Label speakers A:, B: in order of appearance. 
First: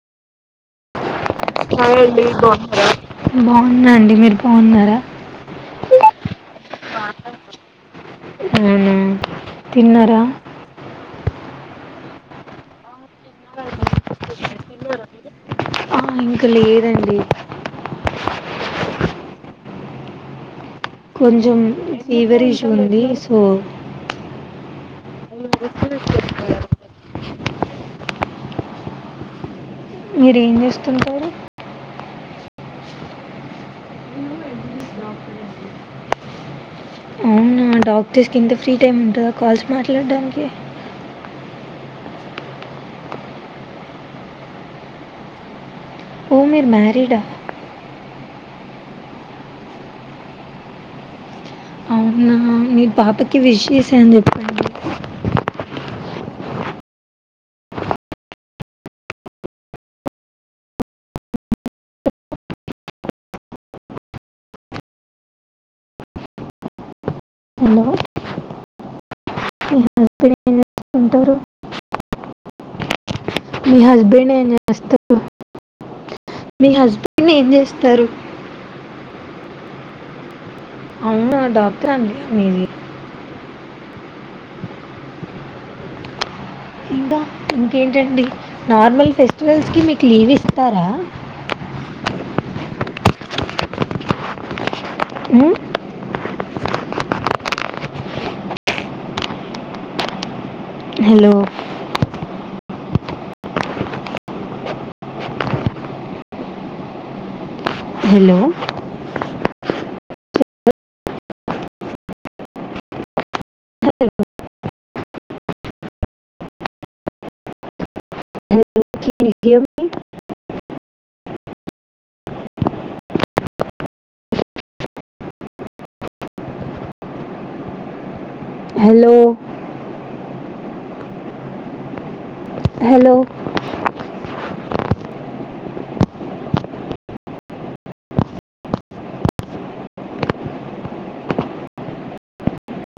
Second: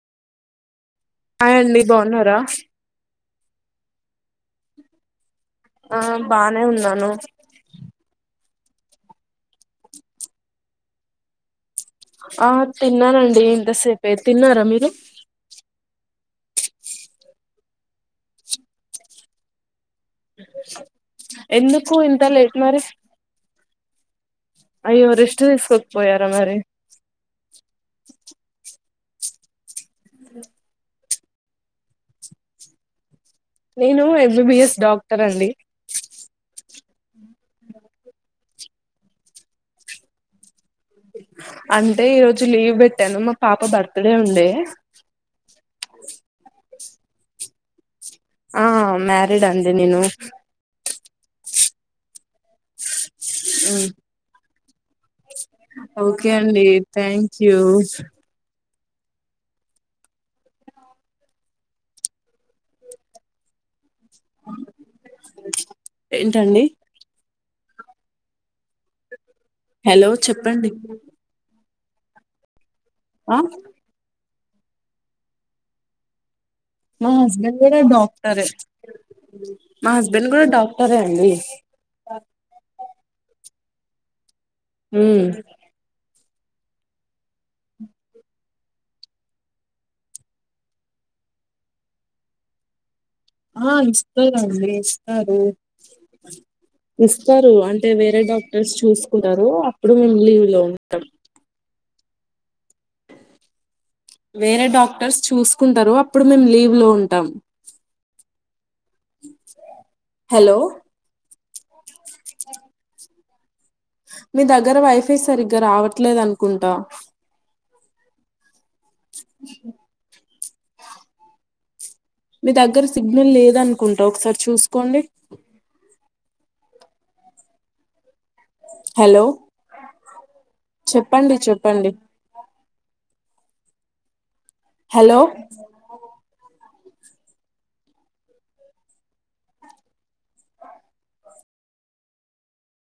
A: hi
B: hey అండి
A: బాగున్నారా
B: బాగున్నారా బాగున్నాండి మీరు బాగున్నారా
A: ఆ బానే ఉన్నాను
B: హ తిన్నార
A: ఆ తిన్నానండి ఎంతసేపే తిన్నారా మీరు
B: ఆ ఇంక లేదండి
A: [inaudible]
B: కొంచం
A: ఎందుకు ఇంత
B: ఫీవర్
A: లేట్
B: ఇషూ
A: మరి
B: ఉంది సో
A: అయ్యో రెస్ట్ తీసుకోకపోయారా మరి
B: మీరేం జేస్తుంటారు
A: నేను ఎంబీబిఎస్ డాక్టర్ అండి
B: అవునా డాక్టర్స్ కింత ఫ్రీ టైమ్ ఉంటదా కాల్స్ మాట్లాడడానికి
A: అంటే ఈరోజు లీవ్ పెట్టాను మా పాప బర్త్డే ఉండే
B: ఓ మీర్ మ్యారీడా
A: ఆ మ్యారిడ్ అంది నిను
B: అవునా మీ పాపకి విష్
A: ఉమ్,
B: చేశా అని చెప్పండి
A: ఓకే అండి థ్యాంక్ యూస్ ఏంటండి
B: హలో అం
A: హలో చెప్పండి
B: చేసుంటారు [unintelligible]
A: ఆ
B: మీ హస్బెండ్ ఏంచేస్తారు
A: మా హస్బెడ్ కూడా డాక్టర్ మా హస్బెండ్ కూడా డాక్ట
B: అవునా డాక్టర్ అండి మీది
A: హుమ్
B: ఇంకా ఇంకేంటండి నార్మల్ ఫెస్టివల్స్ కి మీకు లీవ్ ఇస్తారా [inaudible]
A: ఆ ఇస్తారండి ఇస్తారు ఇస్తరు అంటే వేరే డాక్టర్స్ చూసుకున్నారు అప్పుడు మేము లీవ్ లో ఉంటాం
B: హలో
A: వేరే డాక్టర్స్ చూసుకుంటరు అప్పుడు మేం లీవ్ లో ఉంటాం
B: హలో
A: హలో మీ దగ్గర వైఫై సరిగ్గా రావట్లేదనుకుంటా
B: [inaudible]
A: మీ దగ్గర సిగ్నల్ లేదనుకుంటా ఒకసారి చూసుకోండి
B: హలో
A: చెప్పండి చెప్పండి
B: హలో
A: హలో